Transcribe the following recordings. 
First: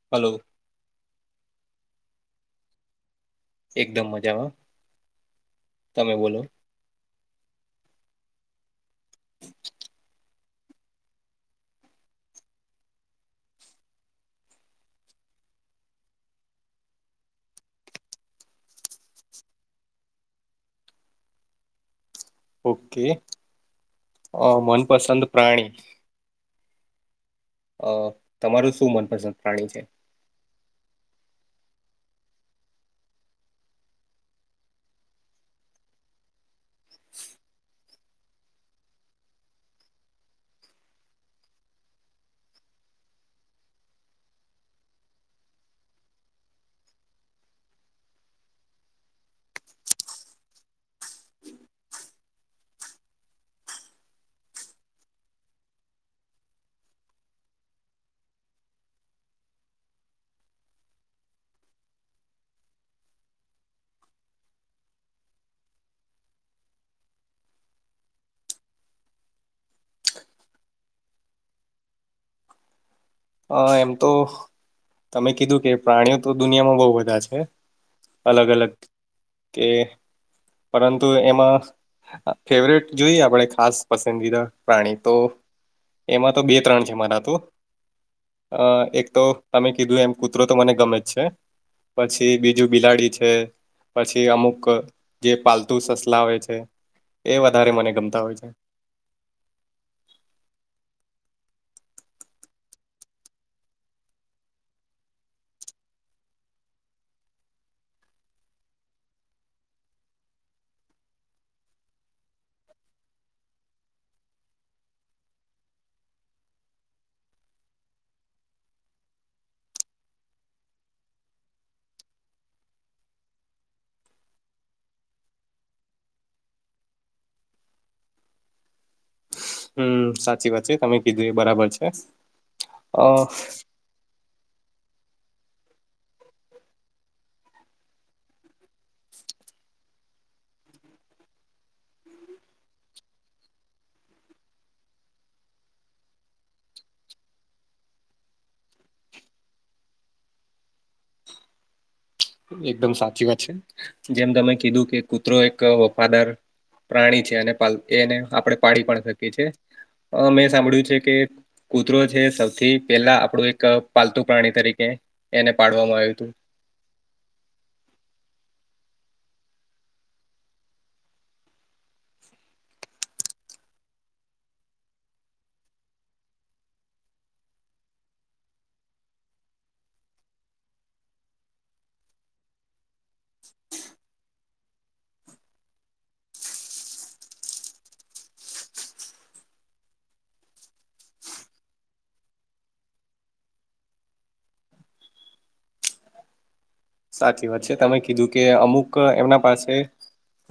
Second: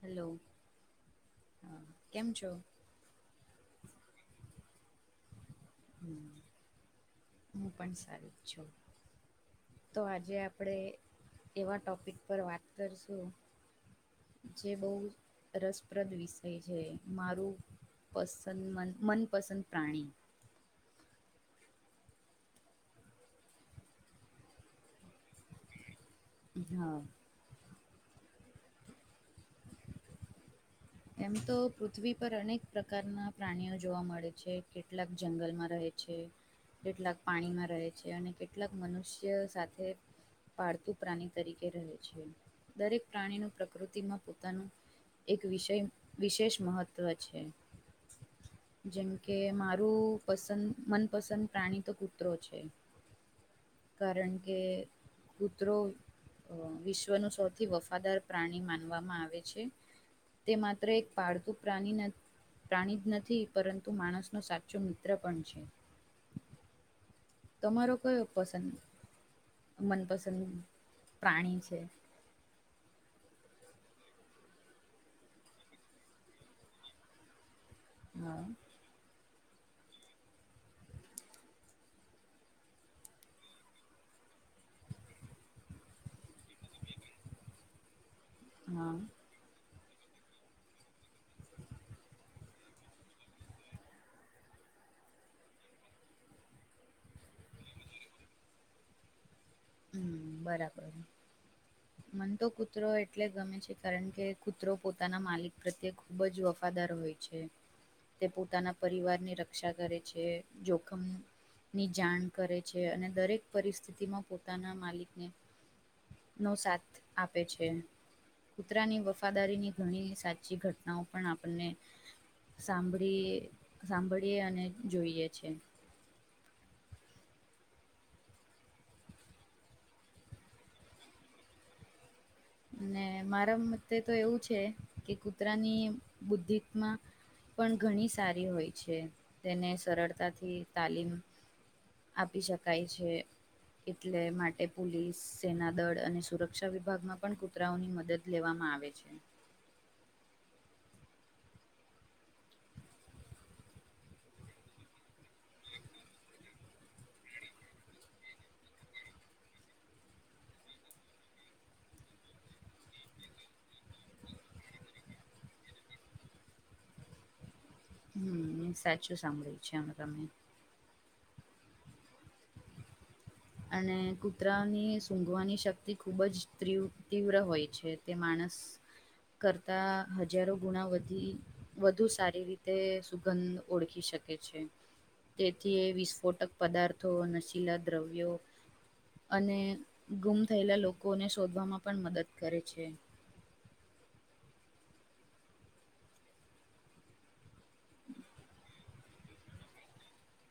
Hello hello હા કેમ છો? એકદમ મજામાં તમે બોલો હમ, હું પણ સારી જ છું. તો આજે આપણે એવા ટોપિક પર વાત કરશું જે બહુ રસપ્રદ વિષય છે મારું પસંદ મન મનપસંદ પ્રાણી ઓકે અ મનપસંદ પ્રાણી હા અ તમારું શું મનપસંદ પ્રાણી છે? એમ તો પૃથ્વી પર અનેક પ્રકારના પ્રાણીઓ જોવા મળે છે કેટલાક જંગલમાં રહે છે કેટલાક પાણીમાં રહે છે અને કેટલાક મનુષ્ય સાથે પાળતું પ્રાણી તરીકે રહે છે દરેક પ્રાણીનું પ્રકૃતિમાં પોતાનું એક વિષય વિશેષ મહત્વ છે. જેમ કે મારું પસંદ મનપસંદ પ્રાણી તો કૂતરો છે. કારણ કે કૂતરો વિશ્વનું સૌથી વફાદાર પ્રાણી માનવામાં આવે છે. તે માત્ર એક પાળતું પ્રાણી નથ પ્રાણી જ નથી પરંતુ માણસનો સાચો મિત્ર પણ છે. તમારો કયો પસંદ મનપસંદ પ્રાણી છે. અ એમ તો તમે કીધું કે પ્રાણીઓ તો દુનિયામાં બહુ બધા છે. હા અલગ અલગ કે પરંતુ એમાં ફેવરેટ જોઈએ આપણે ખાસ પસંદીદા પ્રાણી તો એમાં તો બે ત્રણ છે મારા ત. અ હા એક તો તમે કીધું એમ કૂતરો તો મને ગમે જ છે પછી બીજ જું બિલાડી છે પછી અમુક જે પાલતુ સસલા હોય છે. એ વધારે મને ગમતા હોય છે. હમ્મ બરાબર મન ત કૂતરો એટલે ગમે છે કારણ કે કૂતરો પોતાના માલિક પ્રત્યે ખુબ જ વફાદાર હોય છે તે પોતાના પરિવારની રક્ષા કરે છે જોખમ ની જાણ કરે છે અને દરેક પરિસ્થિતિમાં પોતાના માલિકને નો સાથ આપે છે. કૂતરાની વફાદારીની ઘણી સાચી ઘટનાઓ પણ આપણને સાંભળીએ સાંભળીએ અને જોઈએ છે. હમ્મ સાચી વાત છે તમે કીધું એ બરાબર છે. ને અ મારા મતે તો એવું છે કે કૂતરાની બુદ્ધમાં પણ ઘણી સારી હોય છે તેને સરળતાથી તાલીમ આપી શકાય છે. એટલે માટે પોલીસ સેના દળ અને સુરક્ષા વિભાગમાં પણ કૂતરાઓની મદદ લેવામાં આવે છે. એકદમ સાચી વાત છે, જેમ તમે કીધું કે કૂતરો એક વફાદાર પ્રાણી છે અને એને આપણે પાડી પણ શકીયેએ મેં સાંભળ્યું છે કે કૂતરો છે સૌથી પહેલા આપણું એક પાલતુ પ્રાણી તરીકે એને પાડવામાં આવ્યું હતું. હમ્મ સાચું સાંભળ્યું છે આમા તમે અને કૂતરાની સૂઘવાની શક્તિ ખુબ જ ત્રી તીવ્ર હોય છે. તે માણસ કરતાં હજારો ગુણા વધી વધુ સારી રીતે સુગંધ ઓળખી શકે છે. તેથી વિસ્ફોટક પદાર્થો નશીલા દ્રવ્યો. અને ગુમ થયેલા લોકોને શોધવામાં પણ મદદ કરે છે. સાચી વાત છે તમે કીધું કે અમુક એમના પાસે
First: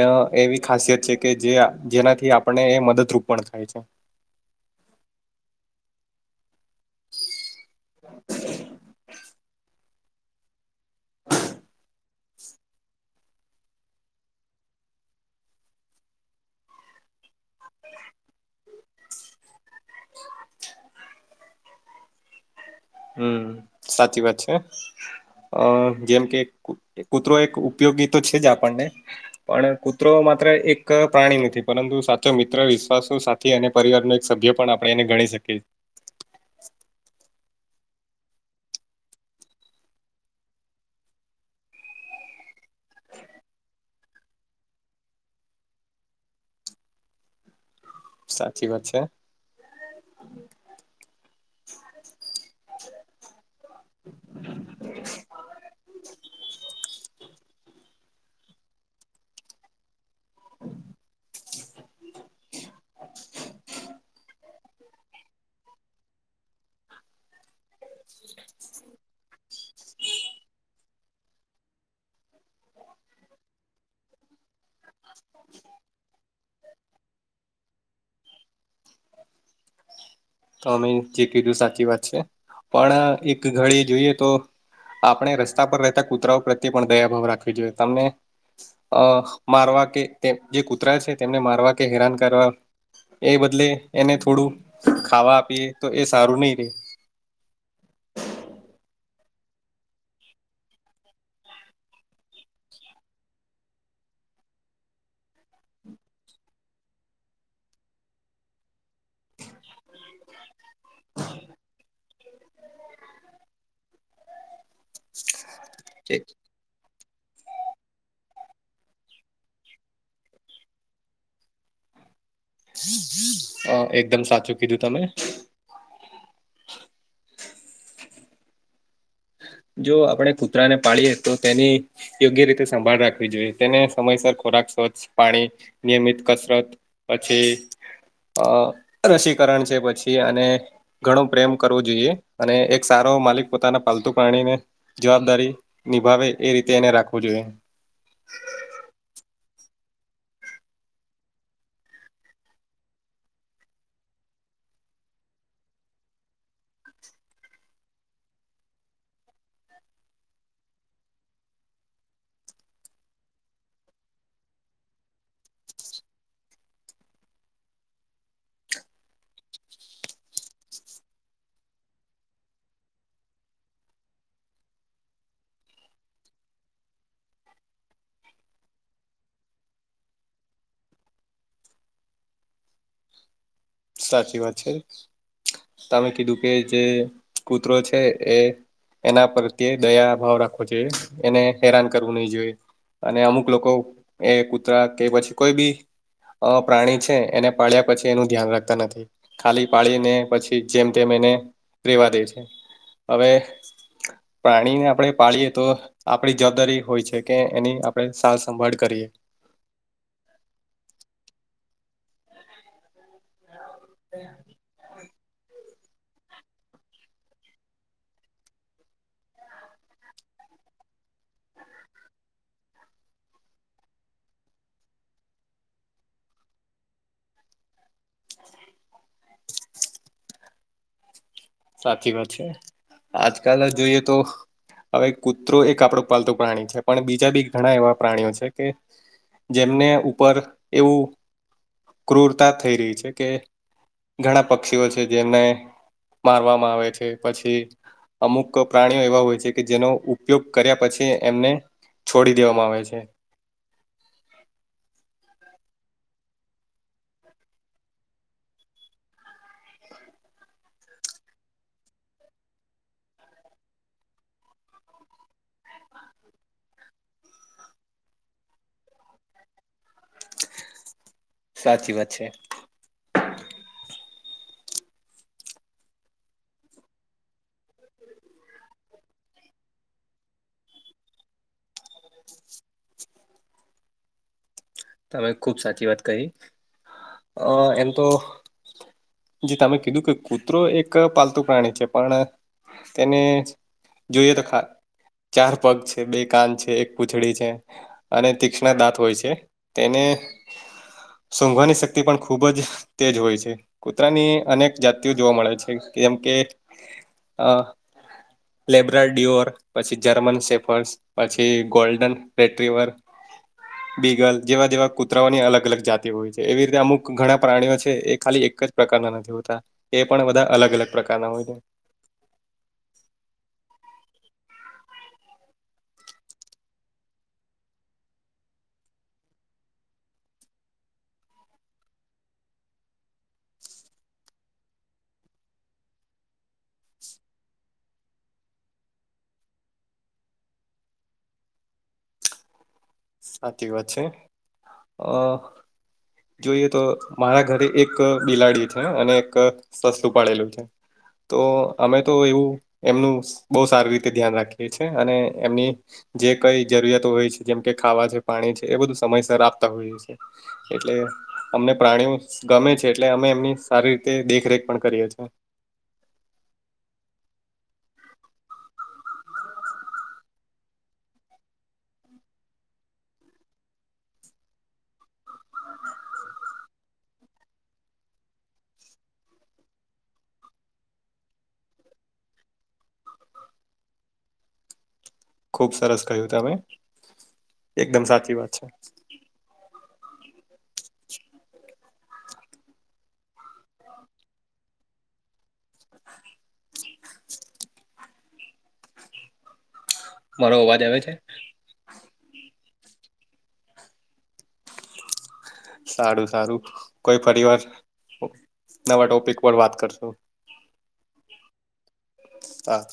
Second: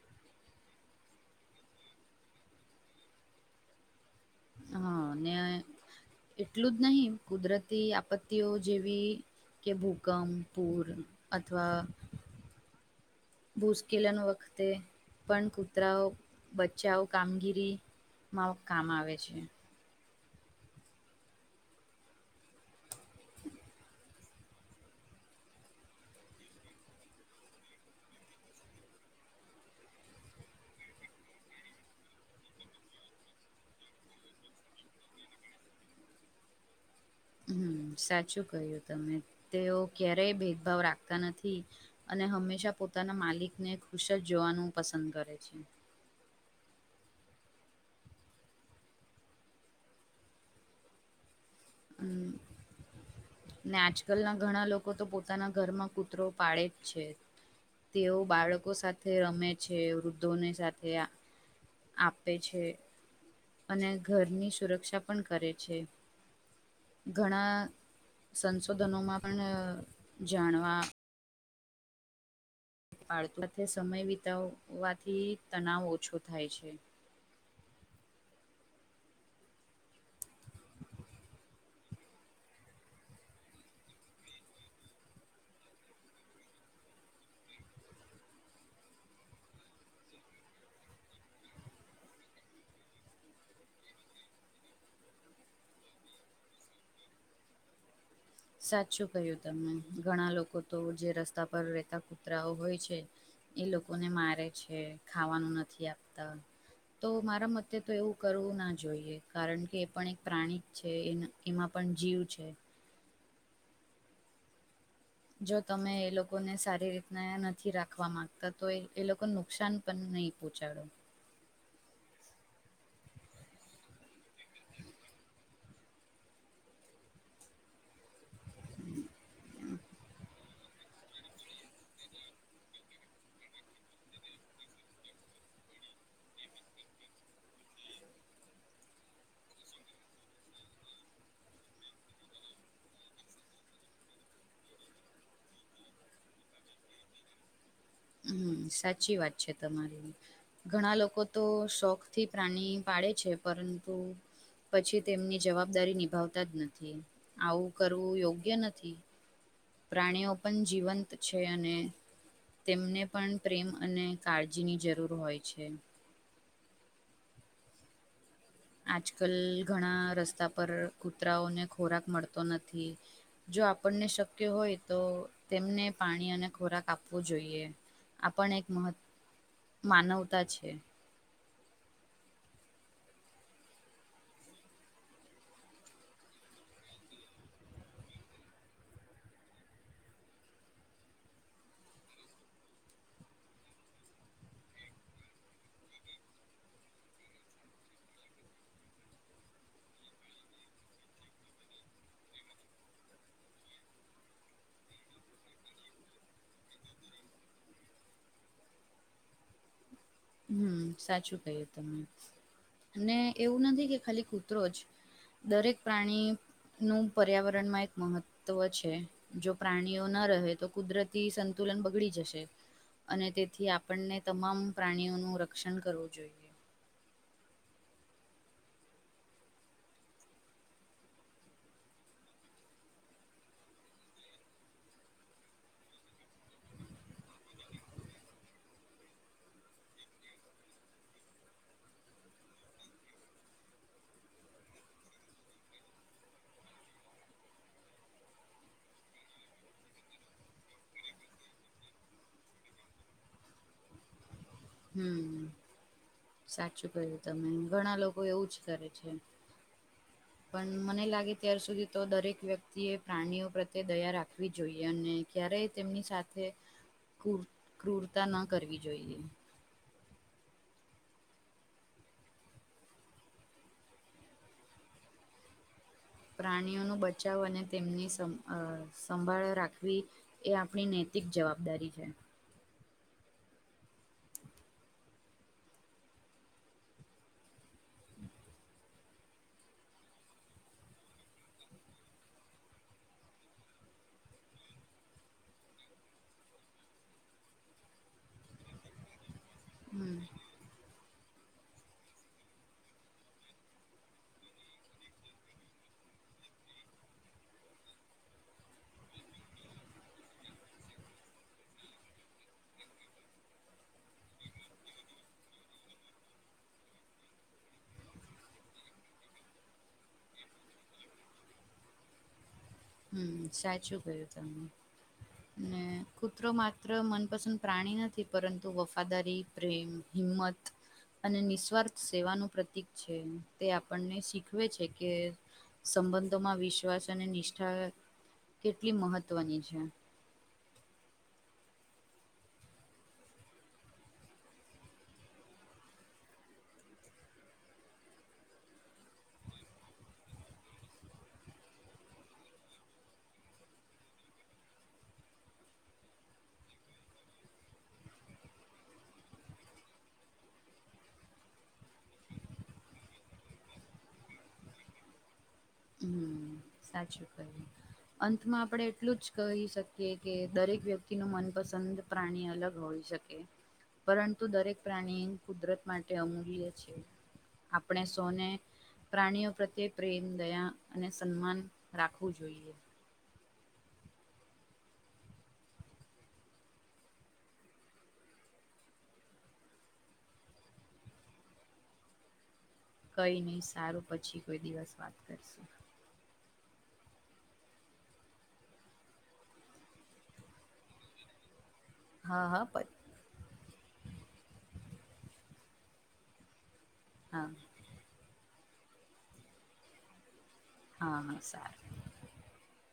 અ એવી ખાસિયત છે કે જે જેનાથી આપણે એ મદદરૂપ પણ થાય છે. હા ને, એટલું જ નહિ. કુદરતી આપત્તિઓ જેવી કે ભૂકંપ પૂર અથવા મુૂશ્કેલન વખતે પણ કૂતરાઓ બચ્ચાઓ કામગીરી મા કામ આવે છે. [inaudible] હમ સાચી વાત છે. અ જેમ કે કૂતરો એક ઉપયોગી તો છે જ આપણને. પણ કૂતરો માત્ર એક પ્રાણી નથી પરંતુ સાચો મિત્ર વિશ્વાસો થી અને પરિવારનું એક સભ્ય પણ આપણે એને ગણી શકીએ છએ. હમ સાચું કહ્યું તમે, તેઓ ક્યારેય ભેદભાવ રાખતા નથી. અને હંમેશા પોતાના માલિકને ખુશ જ જોવાનું પસંદ કરે છે. સાચી વાત છે. હમ. ને આજકાલના ઘણા લોકો તો પોતાના ઘરમાં કૂતરો પાડે જ છે. તેઓ બાળકો સાથે રમે છે વૃદ્ધોની સાથે આપે છે, અને ઘરની સુરક્ષા પણ કરે છે. ઘણા સંશોધનોમાં પણ જાણવા પાડત સાથે સમય વિતાવવાથી તનાવ ઓછો થાય છે. તો અમે જે કીધું સાચી વાત છે, પણ એક ઘડી જોઈએ તો આપણે રસ્તા પર રહેતા કૂતરાઓ પ્રત્યે પણ દયાભાવ રાખવી જોઈએ તમને અ મારવા કે જે કૂતરા છે તેમને મારવા કે હેરાન કરવા એ બદલે એને થોડું ખાવા આપીએ તો એ સારું નહી રે. સાચું કહ્યું તમને ઘણા લોકો તો જે રસ્તા પર રેતા કુતરાઓ હોય છે. એ લોકોને મારે છે ખાવાનું નથી આપતા. તો મારા મતે તો એવું કરવું ના જોઈએ કારણ કે એ પણ એક પ્રાણીક છે એ એમાં પણ જીવ છે. જો તમે એ લોકોને સારી રીતના નથી થી રાખવા માંગતા તો એ લોકોને નુકસાન પણ નહી પહોંચાડ. એકદમ સાચું કીધું તમે. [inaudible] જો આપણે કૂતરા ને પાળએ તો તેની યોગ્ય રીતે સંભાળ રાખવી જોઈએ. તેને સમયસર ખોરાક સ્વચ્છ પાણી, નિયમિત કસરત. પછી અ રસીકરણ છે પછી અને ઘણું પ્રેમ કરવું જોઈએ, અને એક સારો માલિક પોતાના પાલતુ પાણીને જવાબદારી નિભાવે એ રીતે એને રાખવું જોઈએ. હમ સાચી વાત છે તમારી. ઘણા લોકો તો શોખથી પ્રાણી પાડે છે પરંતુ પછી તેમની જવાબદારી નિભાવતા જ નથી, આવું કરવું યોગ્ય નથી. પ્રાણીઓ પણ જીવંત છે અને તેમને પણ પ્રેમ અને કાળજીની જરૂર હોય છે. આજ કલ ઘણા રસ્તા પર કૂતરાઓને ખોરાક મળતો નથી. જો આપણને શક્ય હોય તો તેમને પાણી અને ખોરાક આપવો જોઈએ. આપણ એક મહ માનવતા છે. સાચી વાત છે તમે કીધું કે જે કૂતરો છે એ એના પ્રત્યેય દયા ભાવ રાખવો જોઈએ એને હેરાન કરવું નહી જોઈએ અને અમુક લોકો એ કૂતરા કે પછી કોઈ બી અ પ્રાણી છે એને પાડ્યા પછી એનું ધ્યાન રાખ ખાલી પાડીને પછી જેમ તેમ એને રેવા દે છે હવે પ્રાણીને આપણે પાળીએ તો આપણી જવાબદારી હોય છે કે એની આપણે સાર સંંભાળ કરીએ હમ સાચું કહીએ તમે અને એવું નથી કે ખાલી કૂતરો જ દરેક પ્રાણી નું પર્યાવરણમાં એક મહત્વ છે જો પ્રાણીઓ ન રહે તો કુદરતી સંતુલન બગડી જશે અને તેથી આપણને તમામ પ્રાણીઓનું રક્ષણ કરવું જોઈએ સાચી વાત છે આજકાલ જોઈએ તો હવે કૂતરો એક આપડો પાલતું પ્રાણી છે પણ બીજા બી ઘણા એવા પ્રાણીઓ છે કે જેમને ઉપર એવું ક્રૂરતા થઈ રહી છે કે ઘણા પક્ષીઓ છે જેમને મારવામાં આવે છે પછી અમુક પ્રાણીઓ એવા હોય છે કે જેનો ઉપયોગ કર્યા પછી એમને છોડી દેવામાં આવે છે હમ સાચું કહ્યું તમે ઘણા લોકો એવું જ કરે છે. પણ મને લાગે ત્યાર સુધી તો દરેક વ્યક્તિએ પ્રાણીઓ પ્રત્યે દયા રાખવી જોઈએ અને ક્યારેય તેમની સાથે કુર ક્રૂરતા ન કરવી જોઈએ સાચી વાત છે પ્રાણીઓ નો બચાવ અને તેમની સંભાળ સંભાળ રાખવી એ આપણી નૈતિક જવાબદારી છે તમે ખુબ સાચી વાત કહી અ એમ તો જે તમે કીધું કે કૂતરો એક પાલતુ પ્રાણી છે પણ તેને જોઈએ તો ખા ચાર પગ છે બે કાન છે એક પૂછડી છે અને તીક્ષ્ણ દાંત હોય છે તેને [inaudible] સોંઘવાની શક્તિ પણ ખૂબ જ તે જ હોય છે કૂતરાની અનેક જાતિઓ જોવા મળે છે જેમ કે અ લેબ્ર ડિઓર પછી જર્મન સેફર્સ પછી ગોલ્ડન રેટરીવર બીગલ જેવા જેવા કૂતરાઓની અલગ અલગ જાતિ હોય છે એવી રીતે અમુક ઘણા પ્રાણીઓ છે એ ખાલી એક જ પ્રકારના નથી હોતા એ પણ બધા અલગ અલગ પ્રકારના હોય છે હમ સાચું ગયું તમને ને કૂતરો માત્ર મનપસંદ પ્રાણી નથી પરંતુ વફાદારી પ્રેમ હિમત અને નિસ્વાર્થ સેવાનું પ્રતિક છે તે આપણને શીખવે છે કે સંબંધોમાં વિશ્વાસ અને નિષ્ઠા કેટલી મહત્વની છે સાચી વાત છે અ જોઈએ તો મારા ઘરે એક બિલાડી છે અને એક સસ્તું પડેલું છે. તો અમે તો એવું એમનું બહુ સારી રીતે ધ્યાન રાખીએ છીએ અને એમની જે કઈ જરૂરિયાતો હોય છે જેમ કે ખાવા છે પાણી છે એ બધું સમયસર આપતા હોઈએ છે એટલે અમને પ્રાણીઓ ગમે છે એટલે અમે એમની સારી રીતે દેખરેખ પણ કરીએ છીએ હમ સાચું કહું અંતમાં આપણે એટલું જ કહી શકીએ કે દરેક વ્યક્તિ ન મનપસંદ પ્રાણી અલગ હોઈ શકે પરંતુ દરેક પ્રાણી કુદરત માટે અમૂલ્ય છે. આપણે સોને પ્રાણીઓ પ્રત્યે પ્રેમ દયા અને સન્માન રાખવું જોઈએ. ખુબ સરસ કહ્યું તમે એકદમ સાચી વાત છે. કઈ નહી સારું પછી કોઈ દિવસ વાત કરશું મારો અવાજ આવે છે. હા હા બ સારું સારું કોઈ ફરી હા વાર નવા ટોપિક પર વાત કરશો હા હ સાર હા.